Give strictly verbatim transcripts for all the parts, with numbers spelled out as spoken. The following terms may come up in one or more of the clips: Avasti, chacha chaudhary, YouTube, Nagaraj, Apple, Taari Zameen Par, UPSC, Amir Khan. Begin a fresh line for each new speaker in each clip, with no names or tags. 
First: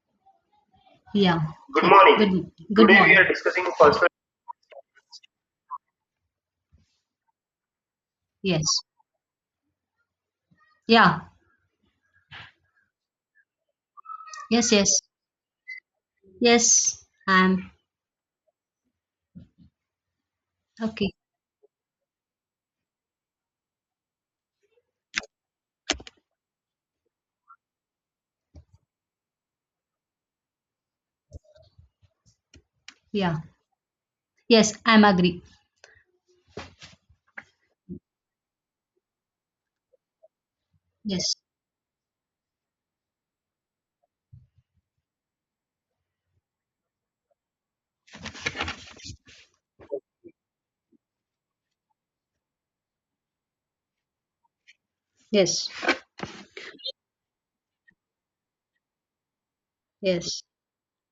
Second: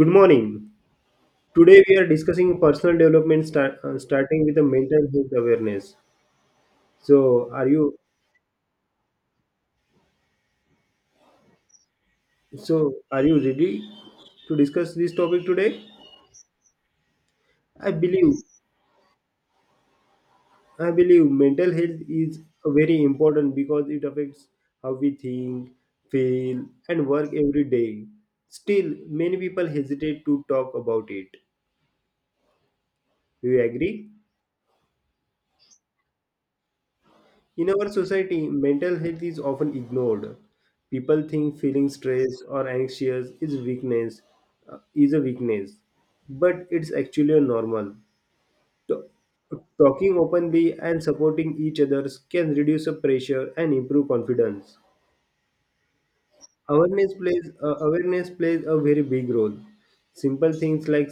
Good morning.
Yeah.
Today
Good
we are
morning. Good
discussing
good Today
personal
we morning. Are
development
discussing
start, uh,
personal.
starting with the mental health awareness. So are you
Yes. Yeah.
so are you ready to
Yes,
discuss
yes.
this topic today?
Yes. I'm
I believe I
okay.
believe mental health is very important because it affects how we think, feel and work every day. Still many people hesitate to talk about it.
Yeah.
Do you agree?
Yes, I'm agree.
In our society, mental health is often ignored. People
Yes.
think feeling stressed or anxious is weakness, uh, is a weakness, but it's actually a normal. Ta- Talking openly and supporting each other can reduce the pressure and improve confidence.
Yes.
Awareness plays uh, awareness plays a very big role.
Yes.
Simple things like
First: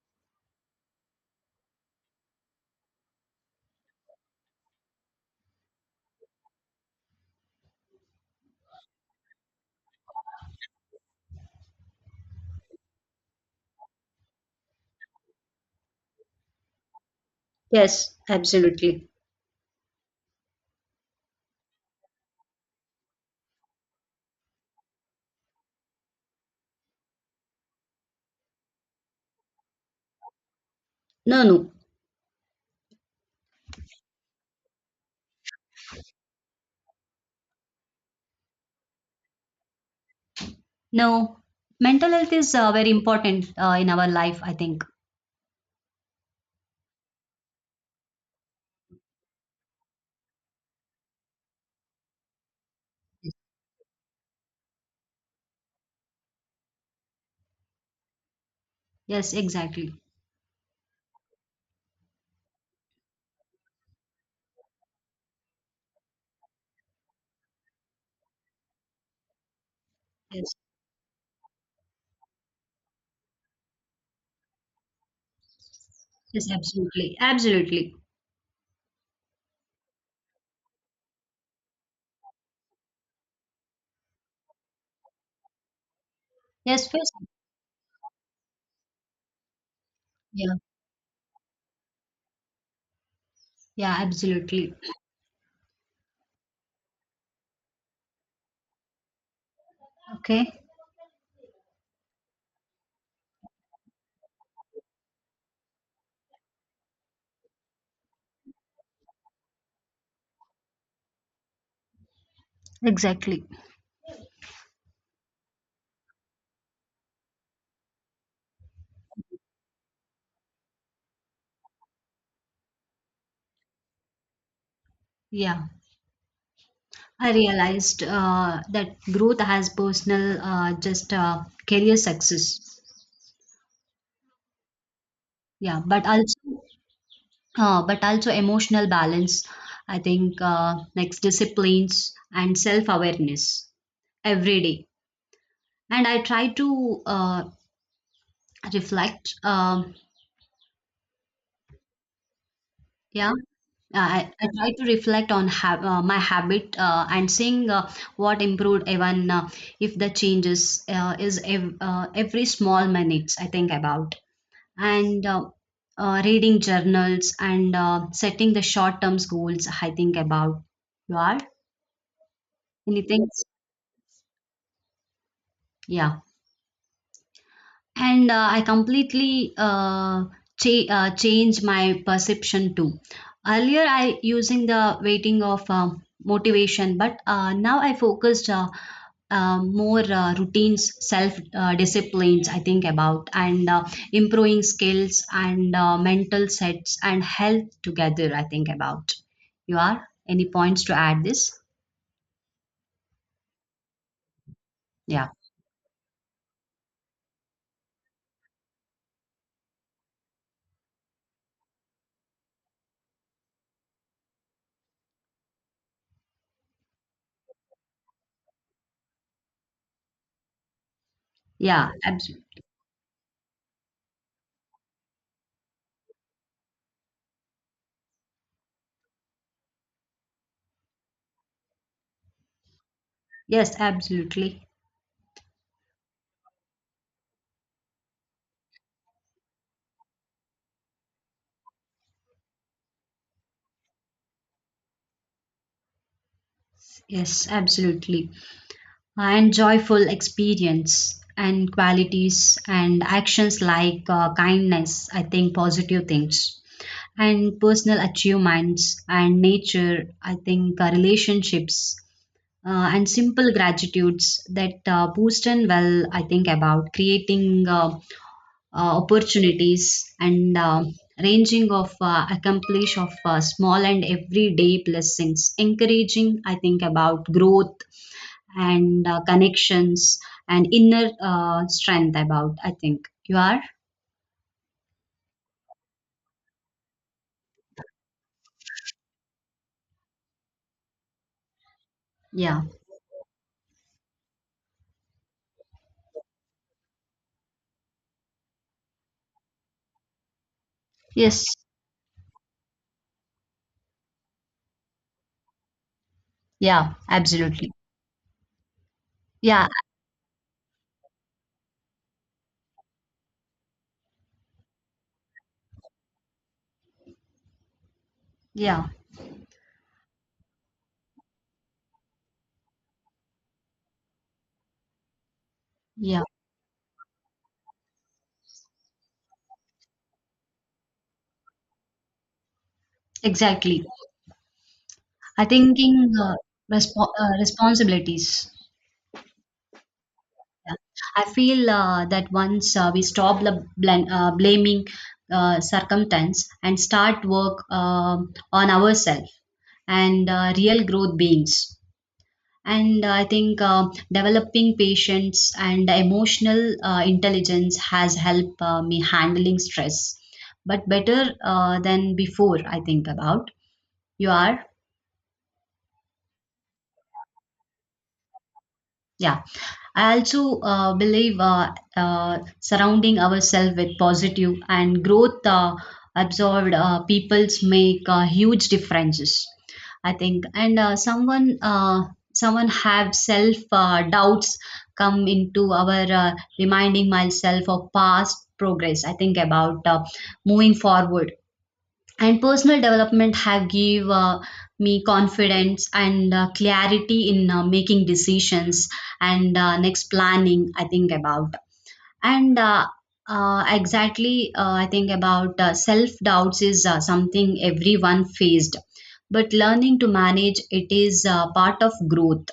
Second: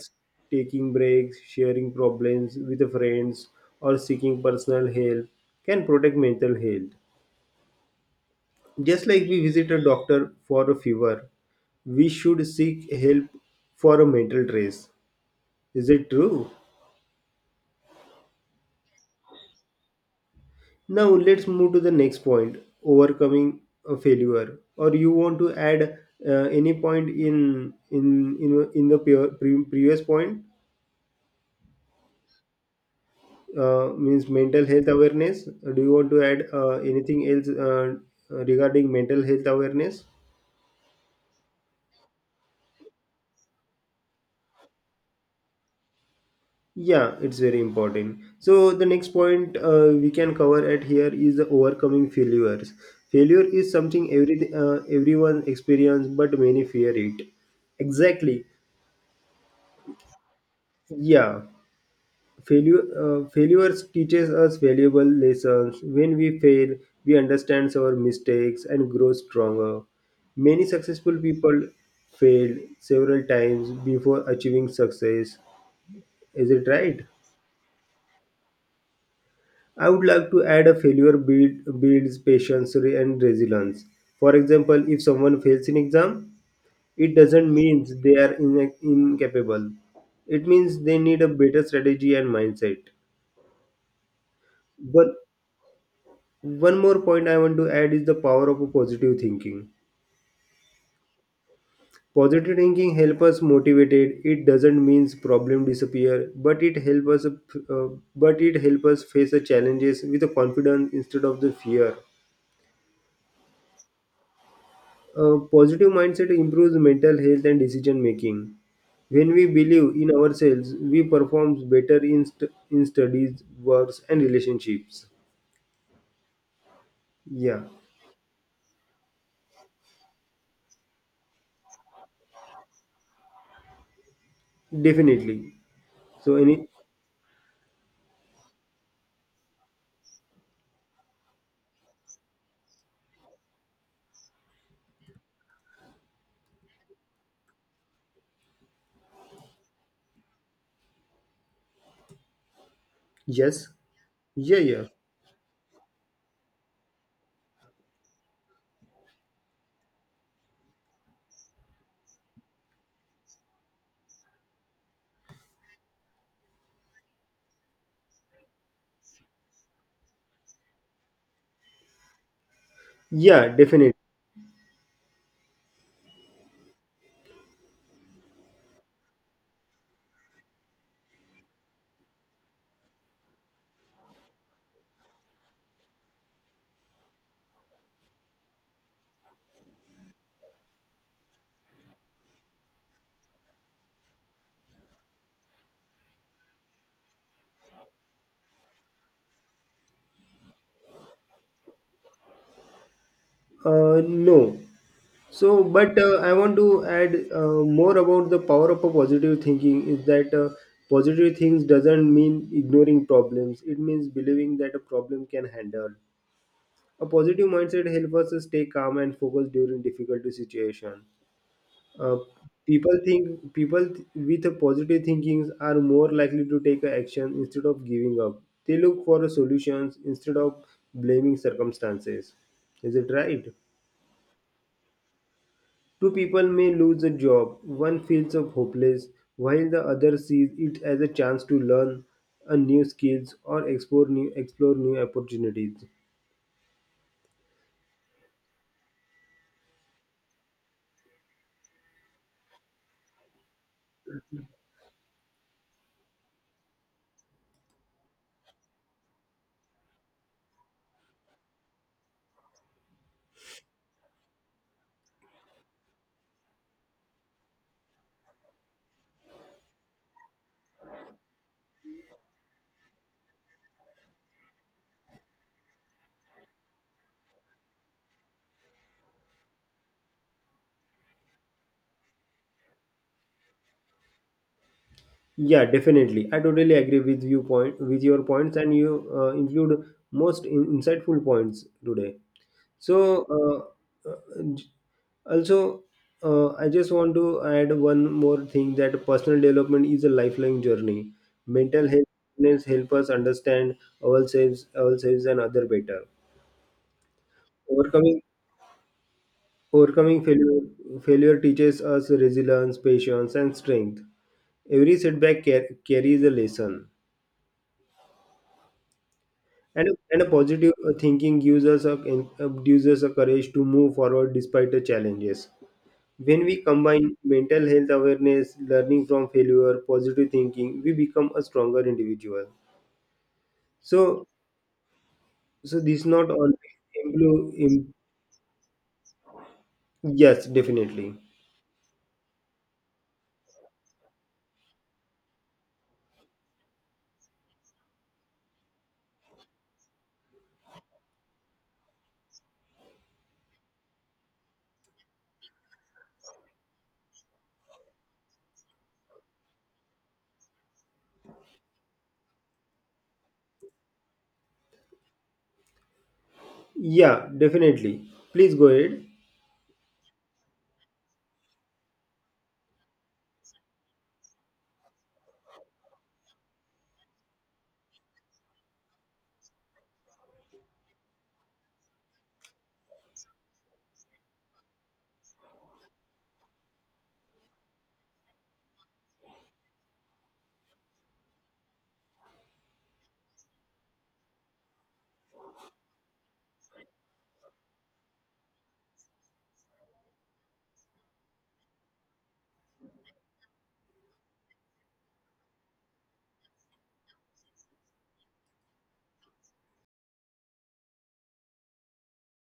taking breaks, sharing problems with friends, or seeking personal help can protect mental health. Just like we visit a doctor for a fever, we should seek help for a mental trace. Is it true?
Yes, absolutely.
Now let's move to the next point overcoming a failure. Or you want to add uh, any point in in in, in the pure, pre- previous point
No, no.
uh, means mental health awareness? Do you want to add uh, anything else uh, regarding mental health awareness?
No. Mental health is uh, very important uh, in our life, I think.
Yeah, it's very important. So the next point uh, we can cover at here is the overcoming failures. Failure is something every uh, everyone experience, but many fear it. Exactly.
Yes, exactly.
Yeah, failure uh, failures teaches us valuable lessons. When we fail, we understand our mistakes and grow stronger.
Yes.
Many successful people failed several times before achieving success. Is
Yes,
it right?
absolutely. Absolutely.
I would like to add a failure build, builds patience re- and resilience. For example, if someone fails in exam,
Yes, yes.
it doesn't mean they are in, incapable. It
Yeah.
means they need a better strategy and mindset.
Yeah, absolutely.
But one more point I want to add is the power of a positive thinking.
Okay.
Positive thinking helps us motivated. It doesn't mean problem disappear, but it helps us, uh, but it helps us face the challenges with a confidence instead of the fear.
Exactly.
A positive mindset improves mental health and decision making. When we believe in ourselves, we perform better in, st- in studies, works, and relationships.
Yeah. I
Yeah,
realized uh, that growth has personal, uh, just uh, career success.
definitely.
Yeah, but
So,
also,
any
uh, but also emotional balance. I think uh, next disciplines and self-awareness every day. And I try to uh, reflect. Um, yeah,
yes,
I, I
yeah,
try to
yeah,
reflect on ha uh, my habit uh, and seeing uh, what improved, even uh, if the changes uh, is ev uh, every small minutes, I think about. And uh, uh, reading journals and uh, setting the short term goals, I think about. You are anything.
yeah, definitely.
Yeah, and uh, I completely uh, cha- uh, change my perception too. Earlier I using the waiting of um motivation, but uh, now I focused uh, um, more uh, routines, self uh, disciplines, I think about, and uh, improving skills and uh, mental sets and health together, I think about. You are? Any points to add this?
Uh, no.
Yeah.
So, but uh, I want to add uh, more about the power of a positive thinking is that uh, positive things doesn't mean ignoring problems. It means believing that a problem can handle. A positive mindset helps us stay calm and focused during difficult situation.
Yeah.
Uh,
Absolutely.
people think people th- with a positive thinkings are more likely to take a action instead of giving up. They look for solutions instead of blaming circumstances. Is it right?
Yes, absolutely.
Two people may lose a job. One feels of hopeless, while the other sees it as a chance to learn a new skills or explore new explore new opportunities.
Yes, absolutely. And joyful experience and qualities and actions like uh, kindness, I think positive things and personal achievements and nature, I think uh, relationships uh, and simple gratitudes that uh, boost and well, I think about creating uh, uh, opportunities and uh, ranging of uh, accomplish of uh, small and everyday blessings encouraging, I think about growth and uh, connections and inner uh, strength about, I think. You are?
Yeah, definitely. I totally agree with you point with your points, and you uh, include most in- insightful points today.
Yeah.
So, uh, uh, j- also, uh, I just want to add one more thing that personal development is a lifelong journey.
Yes.
Mental health helps help us understand ourselves, ourselves and other better.
Yeah, absolutely.
Overcoming
Yeah.
overcoming failure failure teaches us resilience, patience, and strength. Every setback car- carries a lesson.
Yeah.
And and a positive uh, thinking gives us a en- uh, gives us a courage to move forward despite the challenges.
Yeah.
When we combine mental health awareness, learning from failure, positive thinking, we become a stronger individual.
Exactly.
So
I
so
thinking
this not
uh,
always
respo- uh,
include. Im-
responsibilities.
yes, definitely.
I feel uh, that once uh, we stop bl- bl- uh, blaming uh, circumstance and start work um on ourselves, and uh, real growth beings. And I think uh, developing patience and emotional uh, intelligence has helped uh, me handling stress, but better uh, than before, I think about. You are?
Yeah, definitely. Please go ahead.
Yeah, I also uh, believe uh, uh, surrounding ourselves with positive and growth uh, absorbed uh, peoples make uh, huge differences, I think. And uh, someone uh, someone have self uh, doubts come into our uh, reminding myself of past progress, I think about. Uh, moving forward and personal development have give uh, me confidence and uh, clarity in uh, making decisions and uh, next planning, I think about. And uh, uh, exactly, uh, I think about uh, self doubts is uh, something everyone faced, but learning to manage it is uh, part of growth.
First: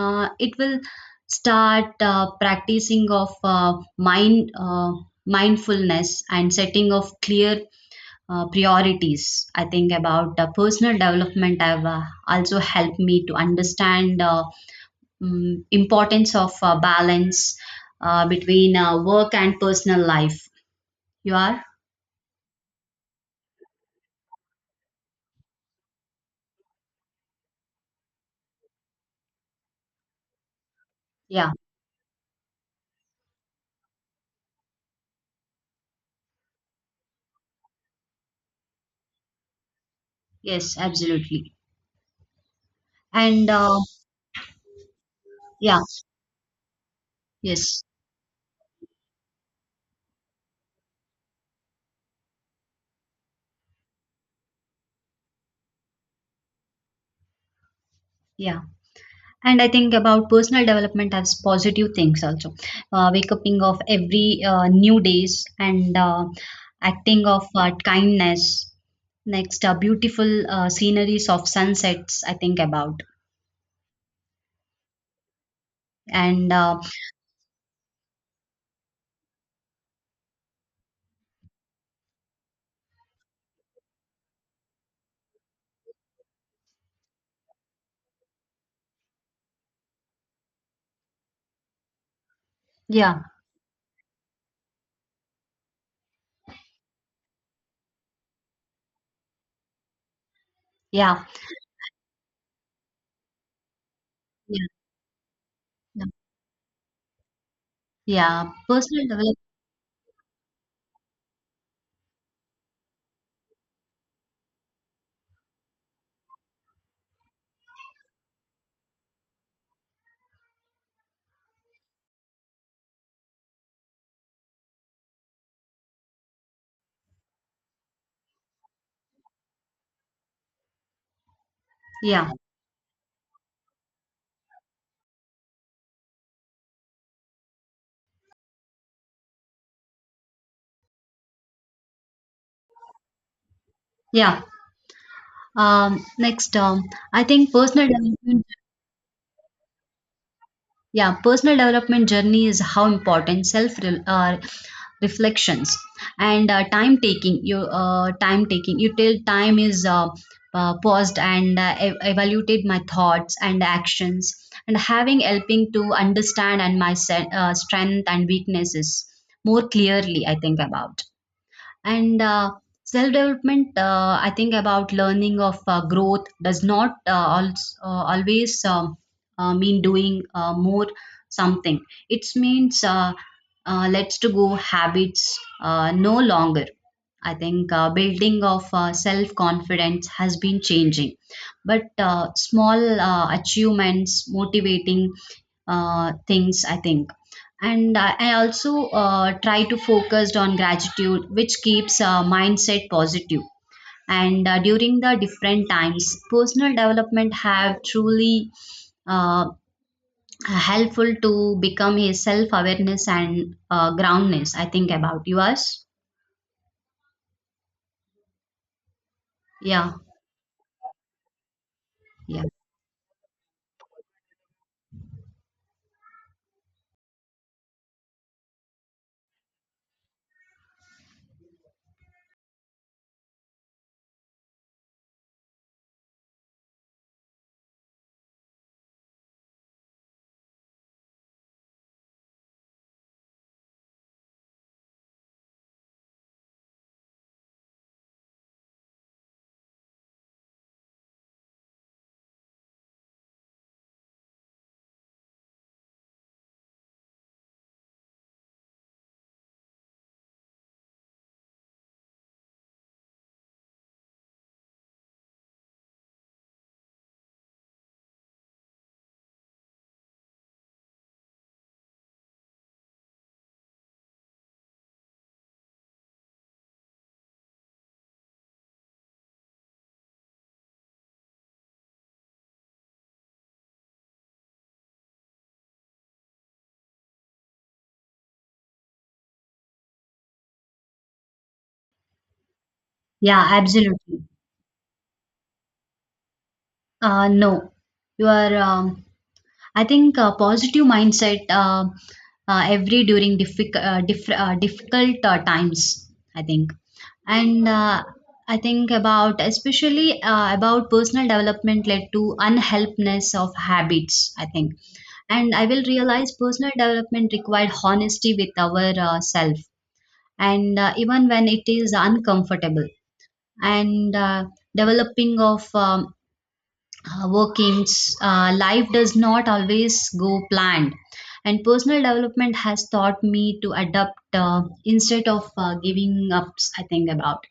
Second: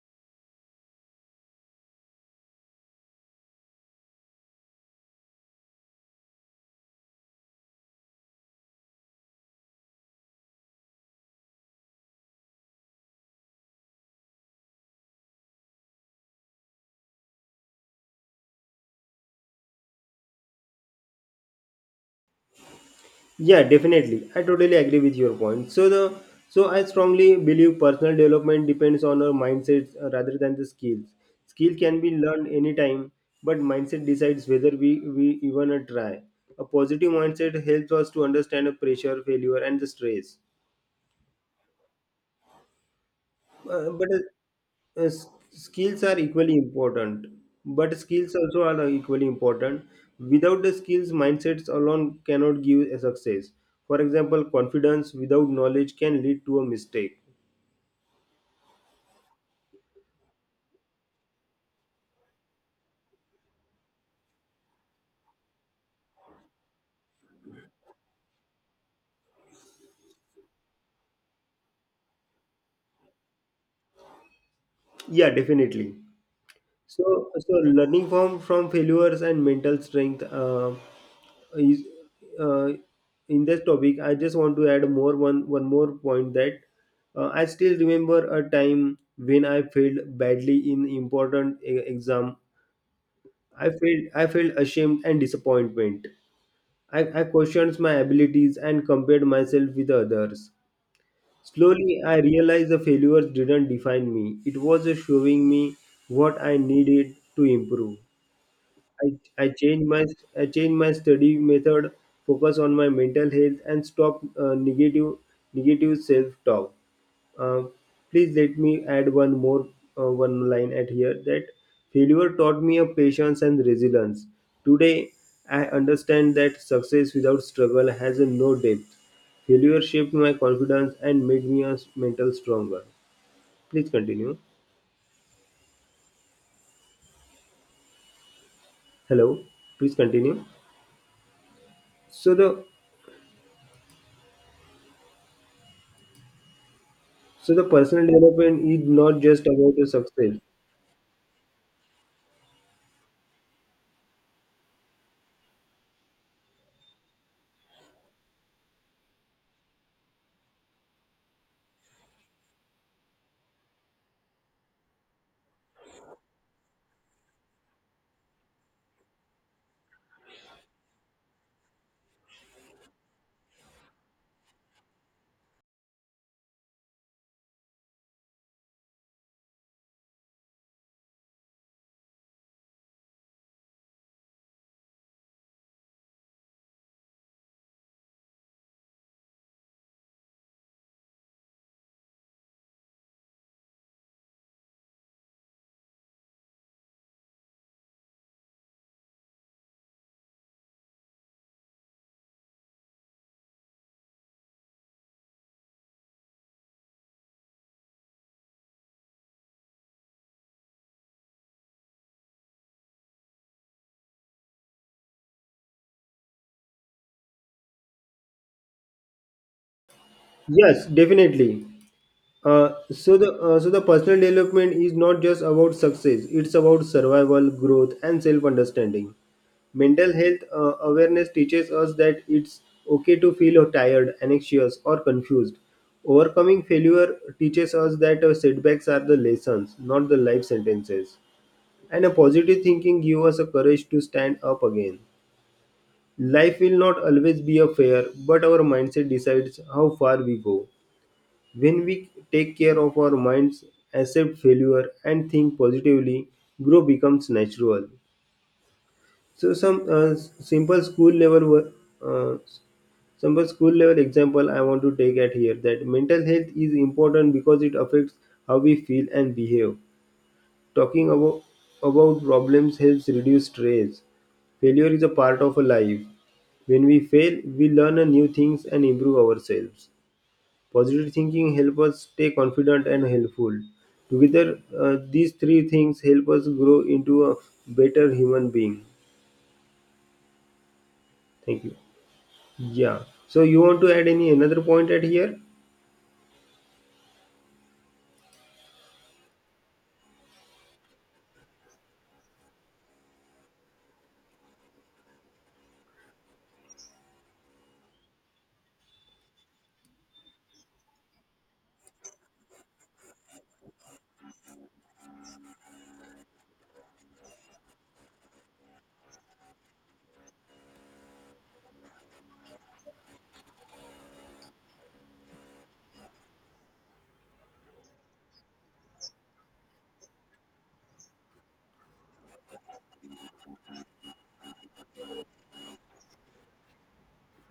uh, It will start uh, practicing of uh, mind uh, mindfulness and setting of clear uh, priorities, I think about. Uh, personal development have uh, also helped me to understand uh, mm, importance of uh, balance uh, between uh, work and personal life. You are?
Yeah, definitely. I totally agree with your point. So the so I strongly believe personal development depends on our mindset uh, rather than the skills.
Yeah.
Skill can be learned anytime, but mindset decides whether we we even uh, try. A positive mindset helps us to understand the pressure, failure, and the stress.
Yes, absolutely. And uh,
Uh, but uh, uh, s-
yeah,
skills are equally important.
yes,
But skills also are uh, equally important. Without the skills, mindsets alone cannot give a success. For example, confidence without knowledge can lead to a mistake.
yeah. And I think about personal development as positive things also. Uh, wake upping of every uh, new days and uh, acting of uh, kindness. Next, uh, beautiful uh, sceneries of sunsets, I think about.
Yeah, definitely.
And uh,
So, so learning from from failures and mental strength uh, is uh, in this topic. I just want to add more one one more point that uh, I still remember a time when I failed badly in important e- exam.
yeah,
I felt I felt ashamed and disappointment. I, I questioned my abilities and compared myself with others.
yeah,
Slowly, I realized the failures didn't define me. It
yeah,
was just showing me
yeah.
what I needed to improve.
Yeah. Personal
I,
development.
I changed my I changed my study method, focus on my mental health, and stop uh, negative negative self talk. Uh, please let me add one more uh, one line at here that failure taught me a patience and resilience. Today, I understand that success without struggle has a no depth. Failure shaped my confidence and made me a s-
Yeah,
mental stronger. Please continue. Hello. Please continue. So the
yeah. Um, next, um, I think
So the
personal
personal
development.
development is not just about the success.
Yeah, personal development journey is how important self re- uh, reflections and uh, time taking. You uh, time taking. You till time is uh, uh, paused and uh, e- evaluated my thoughts and actions, and having helping to understand and my se- uh, strength and weaknesses more clearly, I think about. And uh, self development, uh, I think about learning of uh, growth does not uh, also, uh, always um, uh, mean doing uh, more something. It means uh, uh, let's to go habits uh, no longer, I think. Uh, building of uh, self confidence has been changing, but uh, small uh, achievements motivating uh, things, I think. And i I also uh, try to focus on gratitude which keeps uh, mindset positive positive. And uh, during the different times, personal development have truly uh, helpful to become a self awareness and uh, groundness, I think about. Yours? Yeah.
Yes, definitely.
Yeah.
Uh, so the uh, so the personal development is not just about success. It's about survival, growth, and self understanding. Mental health uh, awareness teaches us that it's okay to feel tired, anxious, or confused. Overcoming failure teaches us that uh, setbacks are the lessons, not the life sentences. And a positive thinking gives us a courage to stand up again. Life will not always be a fair, but our mindset decides how far we go. When we take care of our minds, accept failure, and think positively, growth becomes natural. So, some uh, s- simple school level wo- uh, simple school level example I want to take at here that mental health is important because it affects how we feel and behave. Talking abo- about problems helps reduce stress. Failure is a part of a life. When we fail, we learn a new things and improve ourselves. Positive thinking helps us stay confident and helpful. Together, uh, these three things help us grow into a better human being. Thank you. Yeah. So
Yeah,
you want to add
absolutely.
any another point at here?
Uh, no. You are? um, I think uh, positive mindset uh, uh, every during diffic- uh, diff- uh, difficult uh, times, I think. And uh, I think about, especially uh, about personal development led to unhelpness of habits, I think. And I will realize personal development required honesty with our uh, self, and uh, even when it is uncomfortable, and uh, developing of um, uh, workings, uh, life does not always go planned. And personal development has taught me to adapt uh, instead of uh, giving up, I think about.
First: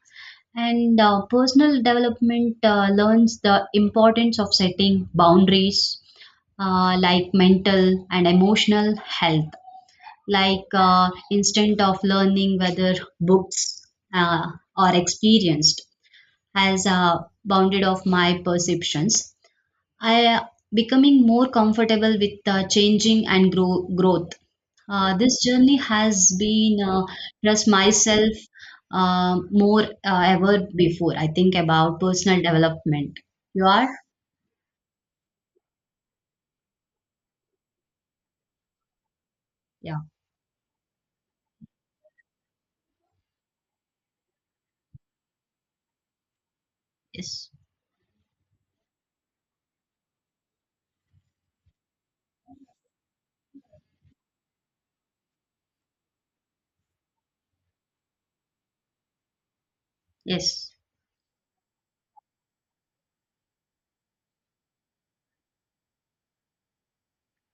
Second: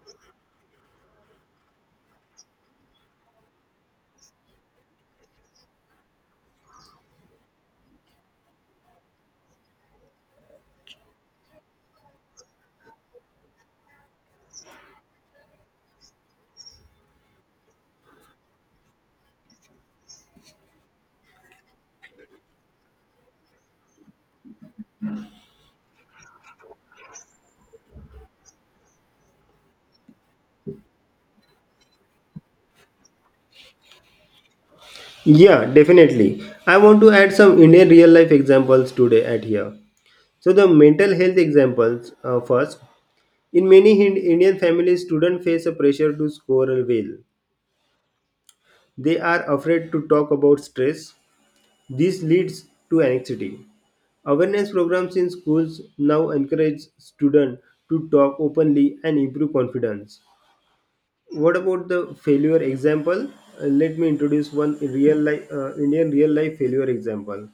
And uh, personal development uh, learns the importance of setting boundaries uh, like mental and emotional health, like uh, instead of learning whether books uh, are experienced, has uh, bounded of my perceptions. I uh, becoming more comfortable with uh, changing and grow, growth. Uh, this journey has been uh, just myself uh, more uh, ever before, I think about personal development. You are?
Yeah, definitely. I want to add some Indian real life examples today at here.
Yeah.
So the mental health examples uh, first. In many Hin- Indian families, students face a pressure to score well.
Yes.
They are afraid to talk about stress. This leads to anxiety. Awareness programs in schools now encourage students to talk openly and improve confidence.
Yes.
What about the failure example? Uh, let me introduce one real life uh, Indian real life failure example.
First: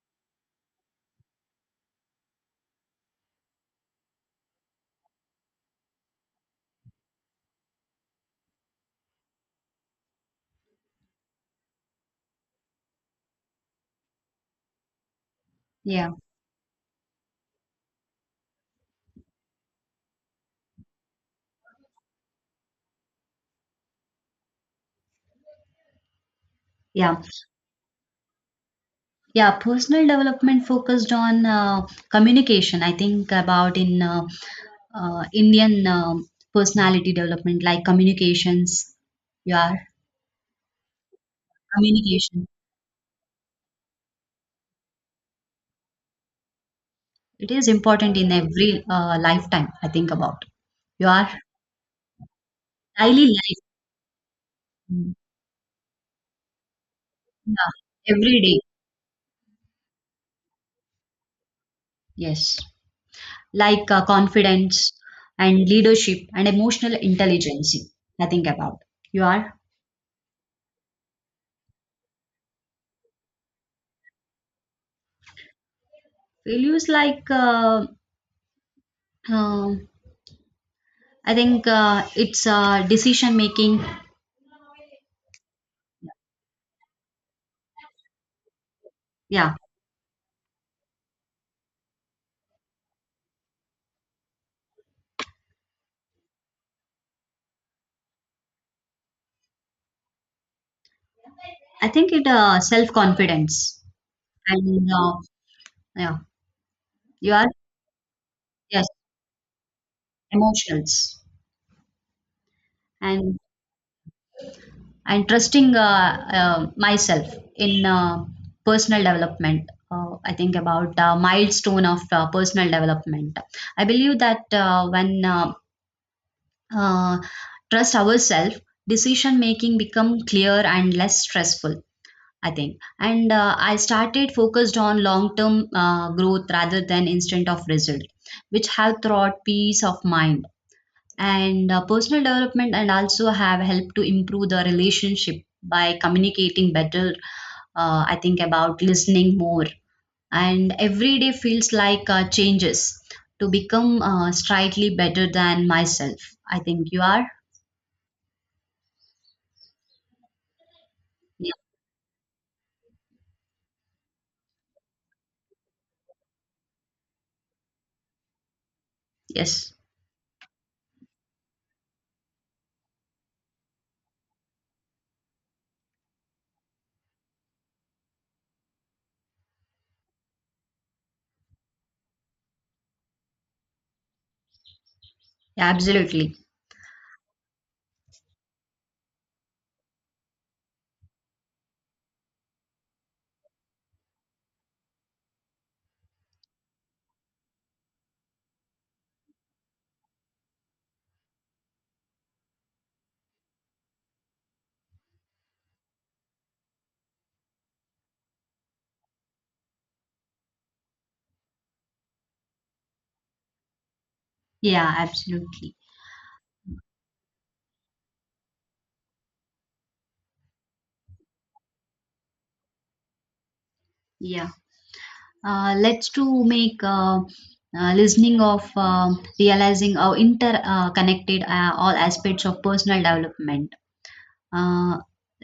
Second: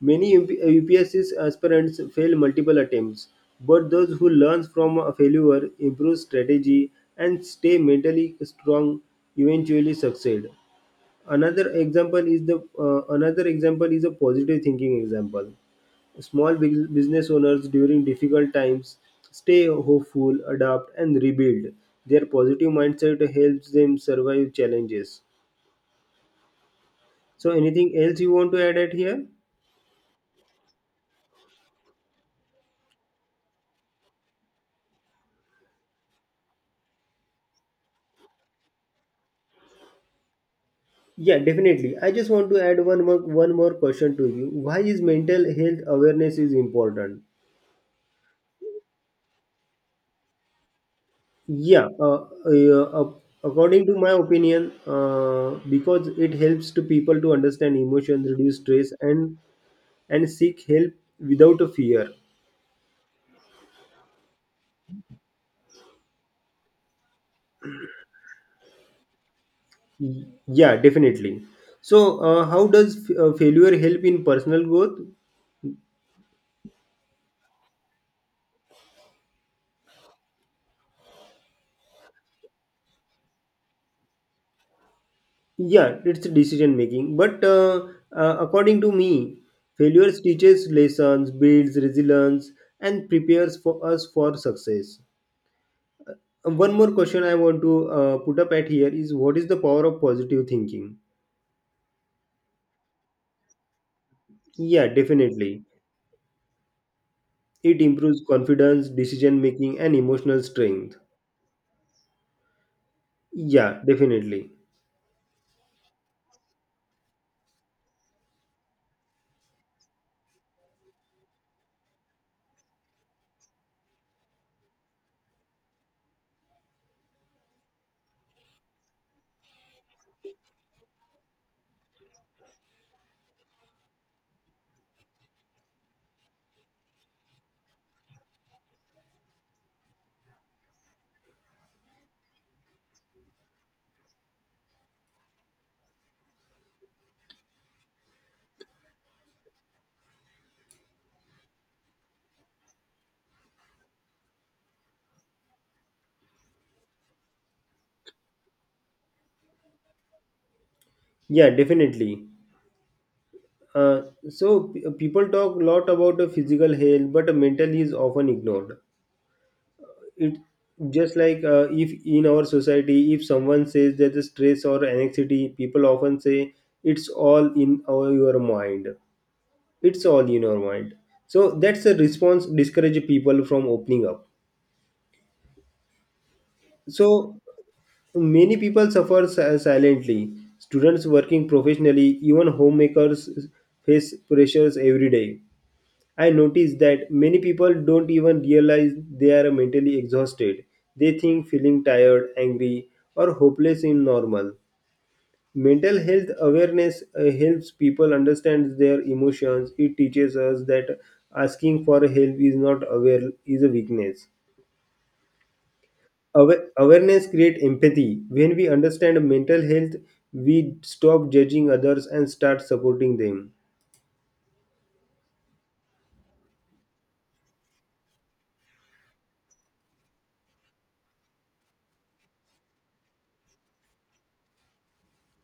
Many UP- U P S C aspirants fail multiple attempts, but those who learn from a failure, improve strategy, and stay mentally strong eventually succeed. Another example is the uh, another example is a positive thinking example.
Yeah.
Small bus- business owners during difficult times stay hopeful, adapt, and rebuild. Their positive mindset helps them survive challenges.
Yeah.
So, anything else you want to add at here?
Yeah. Personal development focused on uh, communication, I think about, in uh, uh, Indian um personality development like communications. You are?
Yeah, definitely. I just
Communication.
want to add one more one more question to you. Why is mental health awareness is important?
It is important in every uh, lifetime, I think about. Your
Yeah, uh, uh, uh,
daily life,
according to my opinion,
mm,
uh, because it helps to people to understand
yeah,
emotions,
every
reduce
day,
stress, and and seek help without a fear.
yes. Like uh, confidence and leadership and emotional intelligence, I think about. Your
Y- Yeah, definitely. So, uh, how does f- uh, failure help in personal growth?
values like, uh, uh, I think uh, it's uh, decision making.
Yeah, it's decision making. But uh, uh, according to me,
Yeah,
failures teaches lessons, builds resilience, and prepares for us for success. And one more question I want to uh, put up at here is what is the power of positive thinking?
I think it uh, self-confidence
Yeah,
and uh,
definitely.
yeah, you are,
It improves
yes,
confidence, decision making, and emotional
emotions
strength.
and
Yeah, definitely.
and trusting uh, uh, myself in uh, personal development. Uh, I think about uh, milestone of uh, personal development. I believe that uh, when uh, uh, trust ourselves, decision making become clear and less stressful, I think. And uh, I started focused on long term uh, growth rather than instant of result, which have brought peace of mind, and uh, personal development and also have helped to improve the relationship by communicating better, uh, I think about listening more, and every day feels like uh, changes to become uh, slightly better than myself, I think. You are?
Yeah,
Yeah.
definitely. Uh, so p- people talk a lot about uh, physical health, but uh, mental is often ignored.
Yes.
It just like uh, if in our society if someone says that the stress or anxiety, people often say it's all in our, your mind, it's all in your mind. So that's a response discourage people from opening up.
Yeah, absolutely.
So many people suffer si- silently, students working professionally, even homemakers face pressures every day. I noticed that many people don't even realize they are mentally exhausted. They think feeling tired, angry, or hopeless is normal. Mental health awareness uh, helps people understand their emotions. It teaches us that asking for help is not aware is a weakness.
Yeah, absolutely.
Awa- awareness creates empathy. When we understand mental health, we stop judging others and start supporting them.
Yeah, uh, let's to make uh, uh, listening of, uh, realizing how interconnected uh, connected uh, all aspects of personal development. Uh,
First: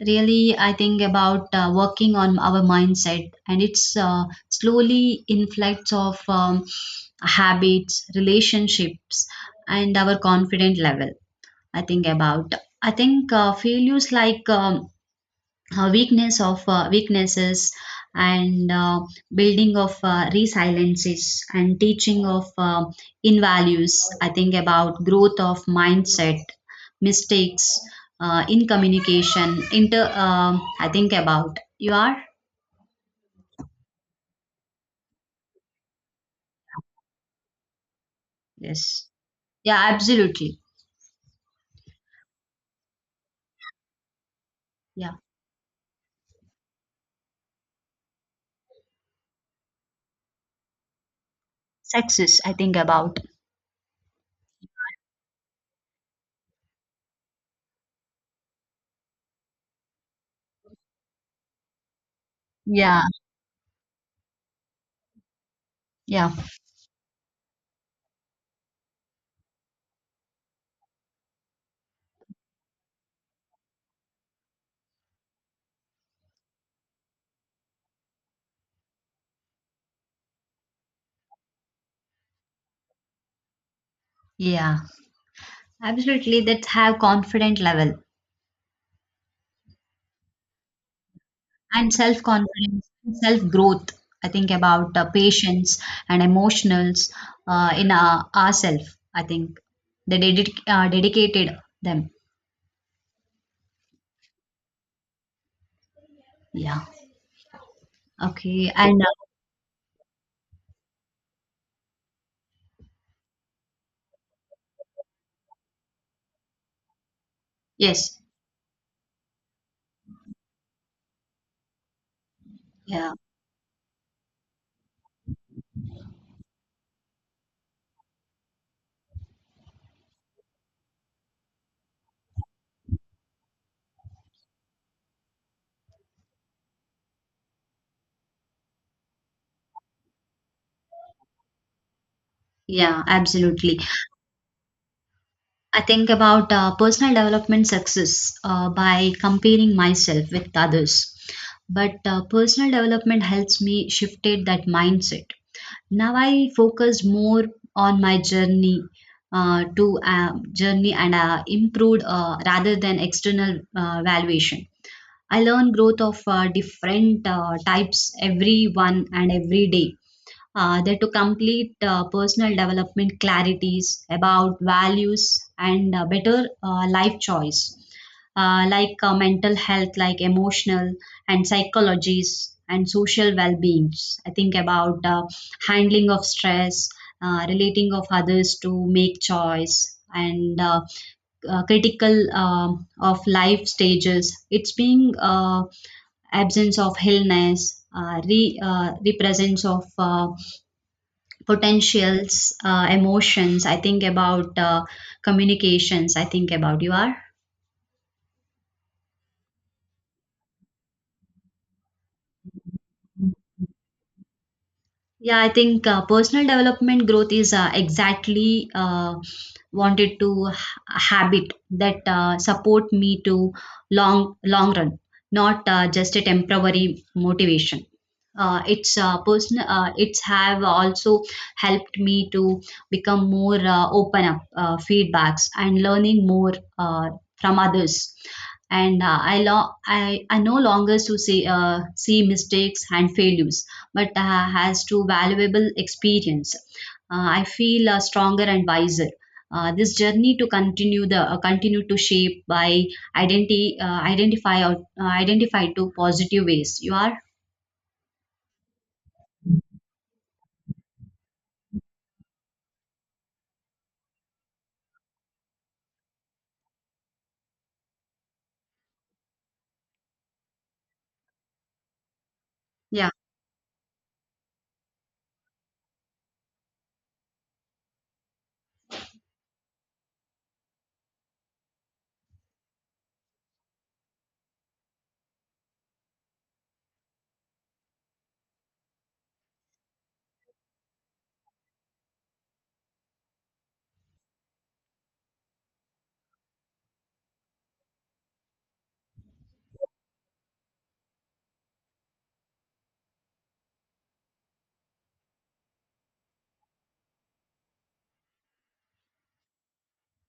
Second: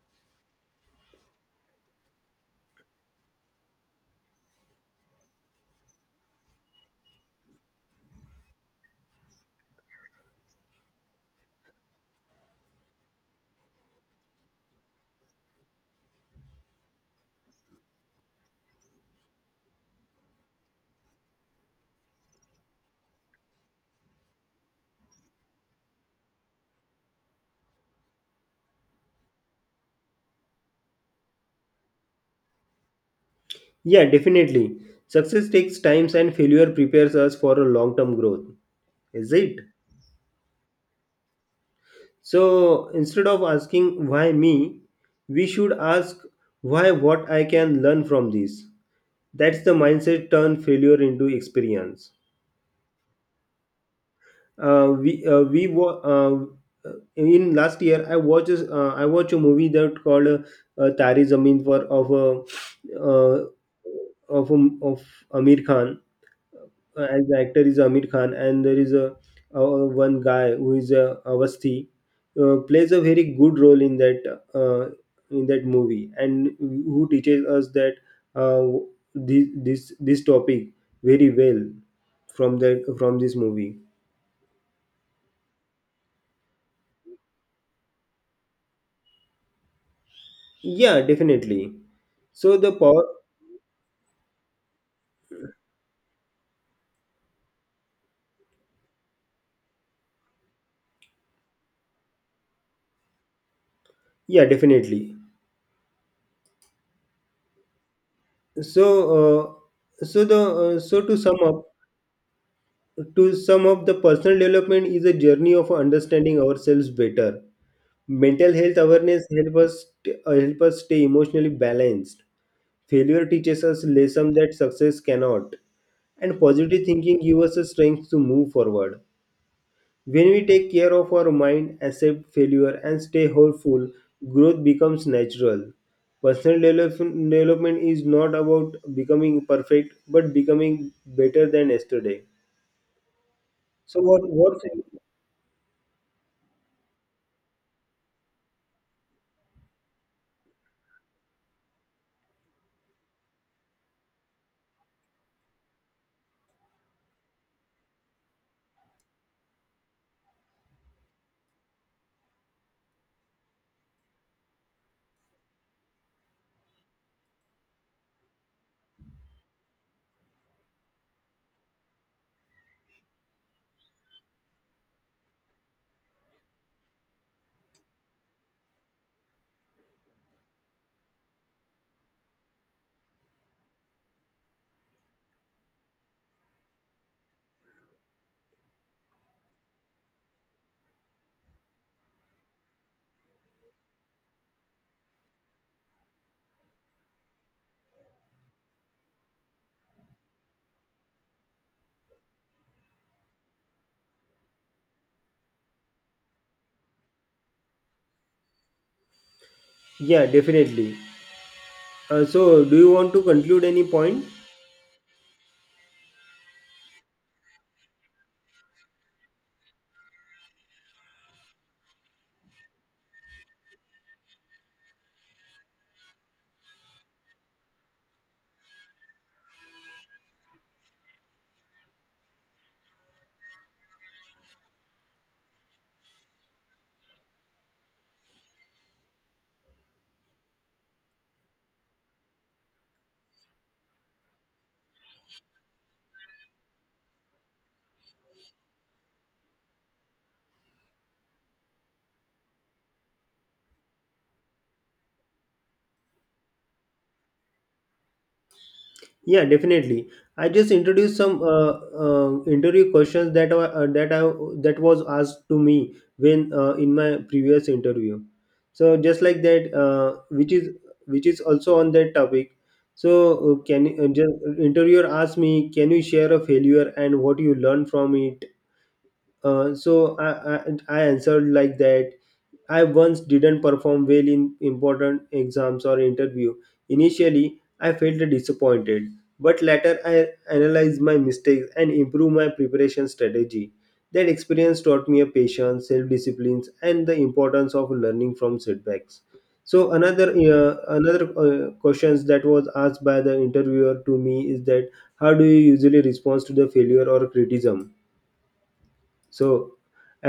Really, I think about uh, working on our mindset, and it's uh, slowly inflects of um, habits, relationships, and our confident level, I think about. I think uh, failures like um, uh, weakness of uh, weaknesses and uh, building of uh, resiliences and teaching of uh, in values, I think about growth of mindset mistakes uh, in communication inter um, I think about. You are?
Yeah, definitely. Success takes time and failure prepares us for a long term growth,
Yes.
is it?
Yeah, absolutely.
So instead of asking why me,
Yeah,
we should ask why what I can learn from this. That's the mindset turn failure into experience.
success, I think about.
Uh, we uh, we wa- uh, in last year I watched a- uh, I watched a movie that called uh, uh, Tari Zameen for of a
Yeah.
uh, of a, of Amir Khan,
Yeah.
uh, and the actor is Amir Khan, and there is a uh, one guy who is uh, Avasti uh, plays a very good role in that uh, in that movie, and who teaches us that uh, this this this topic very well from that from this movie.
Yeah, absolutely. That have confident level
Yeah, definitely.
and self
So the
confidence,
power.
self growth. I think about uh, patience and emotionals uh, in uh, ourselves, I think. They dedic- uh, dedicated them.
Yeah, definitely.
Yeah. Okay.
So
And uh,
uh, so the uh, so to sum up to sum up the personal development is a journey of understanding ourselves better.
yes.
Mental health awareness help us uh, help us stay emotionally balanced.
Yeah.
Failure teaches us lessons that success cannot, and positive thinking gives us the strength to move forward. When we take care of our mind, accept failure, and stay hopeful, growth becomes natural. Personal development development is not about becoming perfect, but becoming better than yesterday.
Yeah. Absolutely.
So what what?
I think about uh, personal development success uh, by comparing myself with others. But uh, personal development helps me shifted that mindset. Now I focus more on my journey uh, to uh, journey and uh, improved uh, rather than external uh, valuation. I learn growth of uh, different uh, types every one and every day, uh, they're to complete uh, personal development clarities about values and uh, better uh, life choice, uh, like uh, mental health, like emotional and psychologies and social well-beings, I think about uh, handling of stress, uh, relating of others to make choice, and uh, uh, critical um, of life stages, it's being uh, absence of illness, uh, re, uh, represents of uh, potentials, uh, emotions, I think about uh, communications, I think about. You are?
Yeah, definitely. Uh, so do you want to conclude any point?
Yeah, I think uh, personal development growth is uh, exactly uh, wanted to h- habit that uh, support me to long long run, not uh, just a temporary motivation. Uh, it's uh, personal. Uh, it's have also helped me to become more uh, open up uh, feedbacks and learning more uh, from others. And uh, I, lo- I I no longer to see uh, see mistakes and failures, but uh, has to valuable experience. Uh, I feel uh, stronger and wiser. Uh, this journey to continue the uh, continue to shape by identity uh, identify or uh, identify to positive ways. You are?
Yeah, definitely. I just introduced some uh, uh, interview questions that were uh, that I that was asked to me when uh, in my previous interview. So just like that, uh, which is which is also on that topic.
Yeah.
So uh, can you- uh, just interviewer asked me, can you share a failure and what you learned from it? Uh, so I, I I answered like that, I once didn't perform well in important exams or interview. Initially, I felt disappointed, but later I analyzed my mistakes and improved my preparation strategy. That experience taught me a patience, self-discipline, and the importance of learning from setbacks. So another uh, another uh, questions that was asked by the interviewer to me is that how do you usually respond to the failure or criticism? So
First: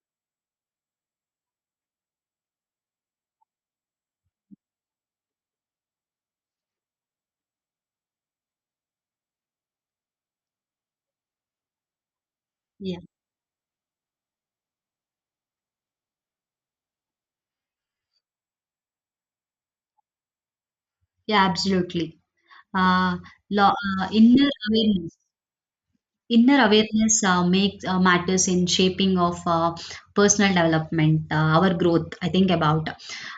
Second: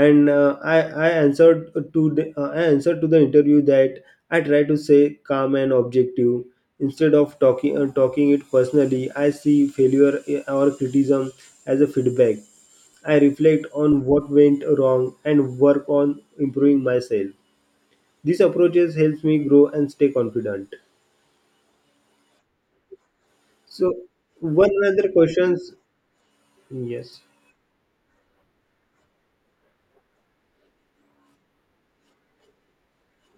and uh, I I answered to the uh, i answered to the interview that I try to say calm and objective instead of talking uh, talking it personally, I see failure uh, or criticism as a feedback.
Yeah.
I reflect on what went wrong and work on improving myself. These approaches helps me grow and stay confident.
Yeah, absolutely. Uh, lo-
So
uh, Inner
one another
awareness.
questions.
Inner
Yes.
awareness uh, makes uh, matters in shaping of uh, personal development, uh, our growth, I think about.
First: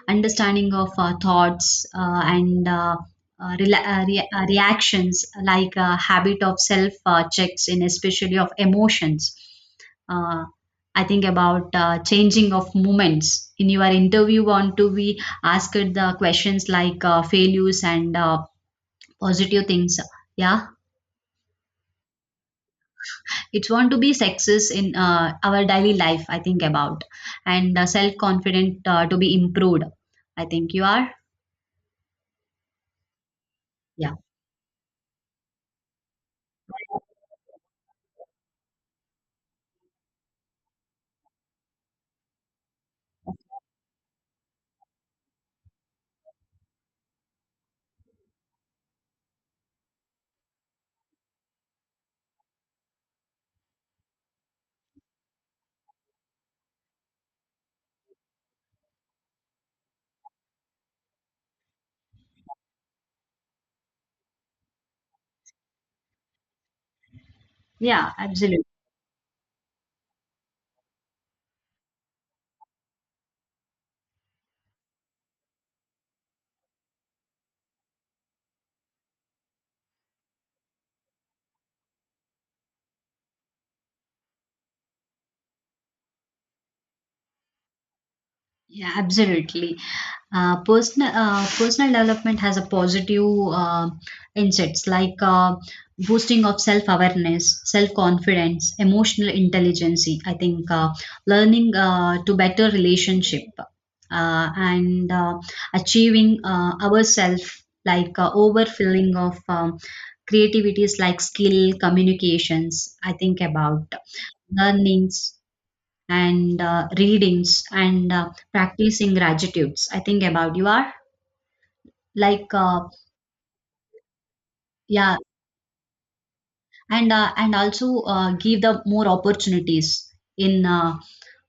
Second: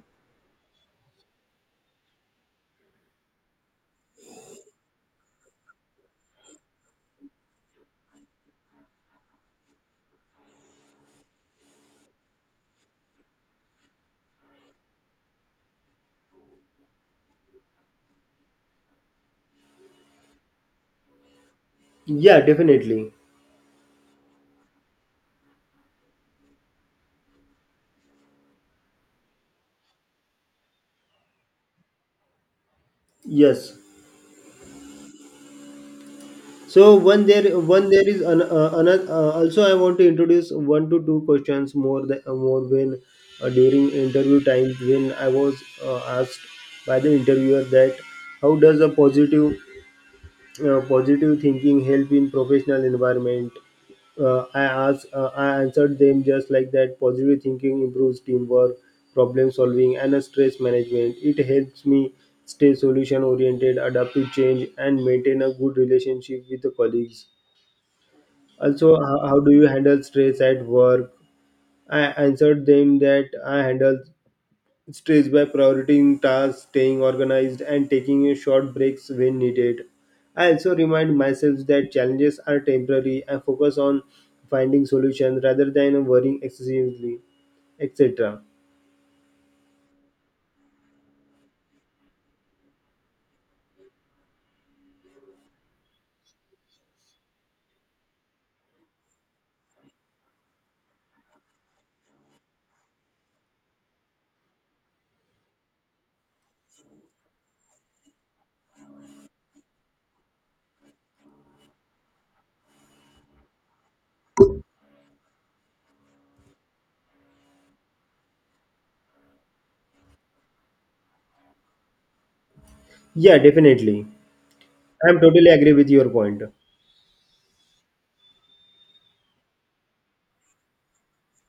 Understanding of uh, thoughts uh, and uh, uh, rela- uh, re- uh, reactions, like uh, habit of self uh, checks, in especially of emotions. Uh, I think about uh, changing of moments. In your interview, want to be asked the questions like uh, failures and uh, positive things. Yeah,
Yeah, definitely.
it's want to be success in uh, our daily life, I think about, and uh, self confident uh, to be improved, I think. You are?
Yes.
Yeah.
So one there one there is an, uh, another uh, also I want to introduce one to two questions more the, uh, more when uh, during interview time when I was uh, asked by the interviewer that how does a positive uh, positive thinking help in professional environment? Uh, i asked uh, i answered them just like that, positive thinking improves teamwork, problem solving, and uh, stress management. It helps me stay solution oriented, adapt to change, and maintain a good relationship with the colleagues.
Yeah, absolutely.
Also, how, how do you handle stress at work? I answered them that I handle stress by prioritizing tasks, staying organized, and taking short breaks when needed. I also remind myself that challenges are temporary and focus on finding solutions rather than worrying excessively, et cetera.
Yeah, absolutely. Uh, personal uh, personal development has a positive uh, insights like uh, boosting of self awareness, self confidence, emotional intelligence. I think uh, learning uh, to better relationship uh, and uh, achieving uh, ourself like uh, overfilling of um, creativities like skill communications, I think about learnings and uh, readings and uh, practicing gratitudes, I think about. You are like uh,
Yeah, definitely.
yeah,
I'm totally agree with your point.
and uh, and also uh, give the more opportunities in uh,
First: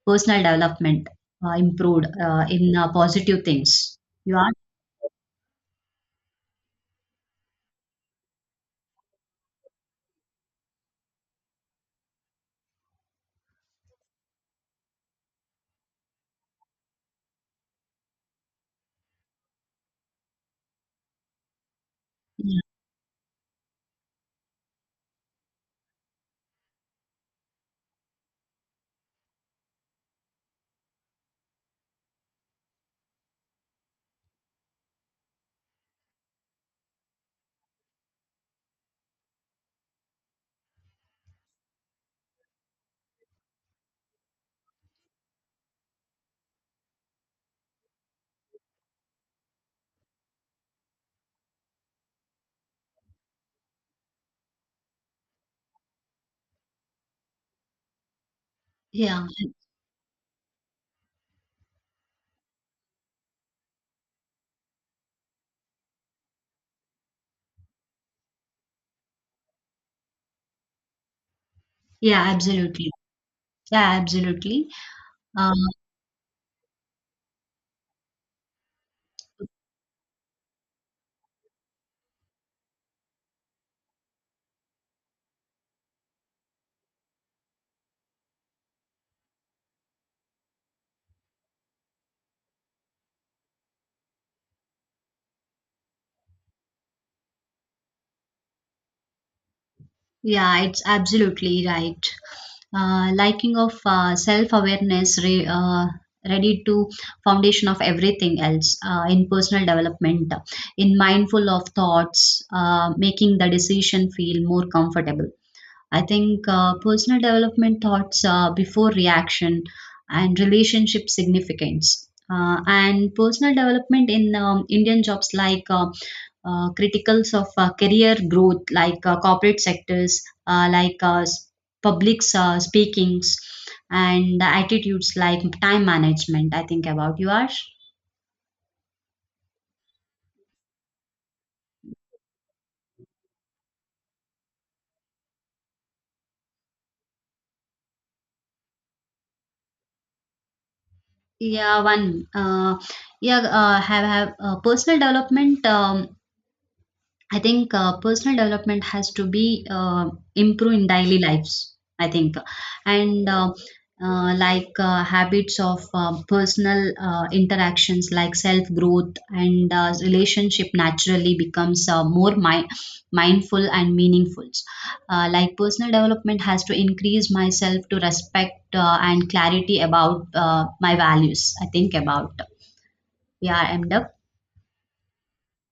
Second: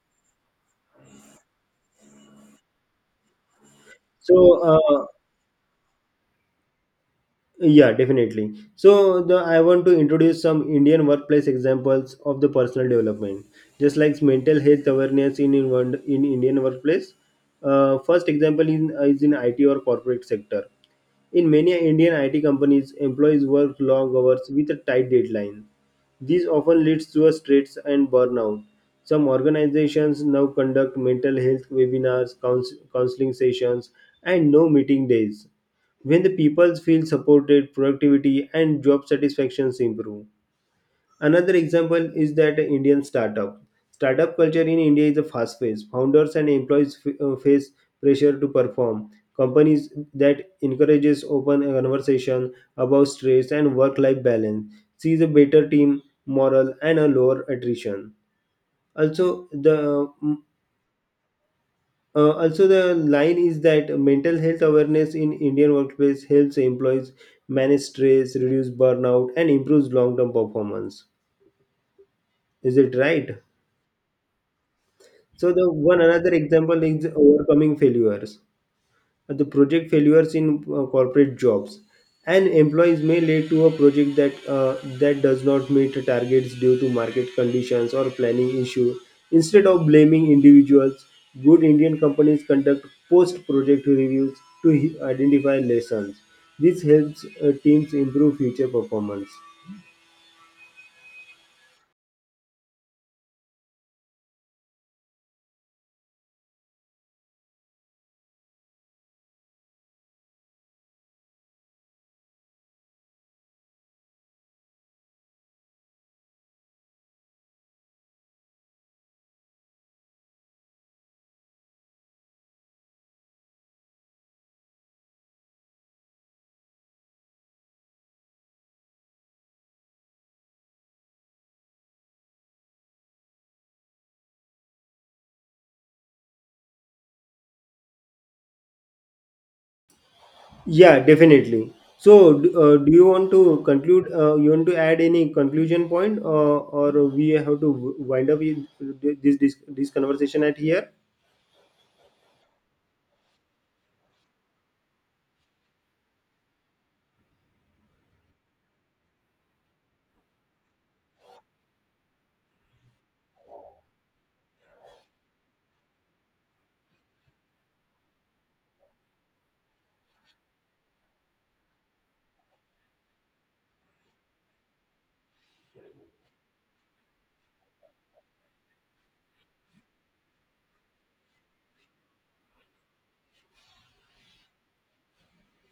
personal development uh, improved uh, in uh, positive things.
So,
You are?
uh, Yeah, definitely. So the I want to introduce some Indian workplace examples of the personal development, just like mental health awareness in in, one- in Indian workplace. Uh, first example in, is in I T or corporate sector. In many Indian I T
Yeah.
companies, employees work long hours with a tight deadline. This often leads to a stress and burnout. Some organizations now conduct mental health webinars, couns- counseling sessions, and no meeting days. When the people feel supported, productivity and job satisfactions improve. Another example is that Indian startup. Startup culture in India is a fast paced. Founders and employees f- uh, face pressure to perform. Companies that encourages open conversation about stress and work-life balance sees a better team morale and a lower attrition.
Yeah,
Also, the uh, also, the line is that mental health awareness in Indian workplace helps employees manage stress, reduce burnout, and improves long-term performance.
yeah,
Is
absolutely.
it right?
Yeah, absolutely.
So
Uh,
the one another example is overcoming failures. The project failures in uh, corporate jobs and employees may lead to a project that uh, that does not meet targets due to market conditions or planning issue. Instead of blaming individuals, good Indian companies conduct post project reviews to hi- identify lessons. This helps uh, teams improve future performance.
Yeah, it's absolutely right. Uh, liking of uh, self-awareness, re, uh, ready to foundation of everything else uh, in personal development, in mindful of thoughts, uh, making the decision feel more comfortable, I think. Uh, personal development thoughts uh, before reaction and relationship significance. Uh, and personal development in um, Indian jobs like uh, uh, criticals of uh, career growth, like uh, corporate sectors, uh, like uh, s- public uh, speakings, and the attitudes like time management, I think about. You, Ash?
Yeah, definitely. So, d- uh, do you want to conclude? Uh, you want to add any conclusion point, uh, or we have to w- wind up with this this this conversation at here?
Yeah, one. Uh, yeah, uh, have have uh, personal development. Um, I think uh, personal development has to be uh, improved in daily lives, I think. And uh, uh, like uh, habits of uh, personal uh, interactions, like self growth and uh, relationship, naturally becomes uh, more mi- mindful and meaningful. Uh, like personal development has to increase myself to respect uh, and clarity about uh, my values, I think about. Yeah, I end up.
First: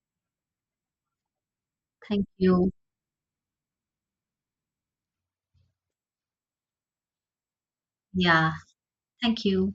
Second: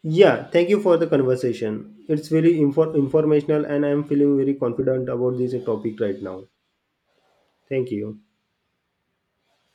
Yeah, thank you for the conversation.
Thank
It's very
you.
infor- informational, and I'm feeling very confident about this topic right now. Thank you.
Yeah, thank you.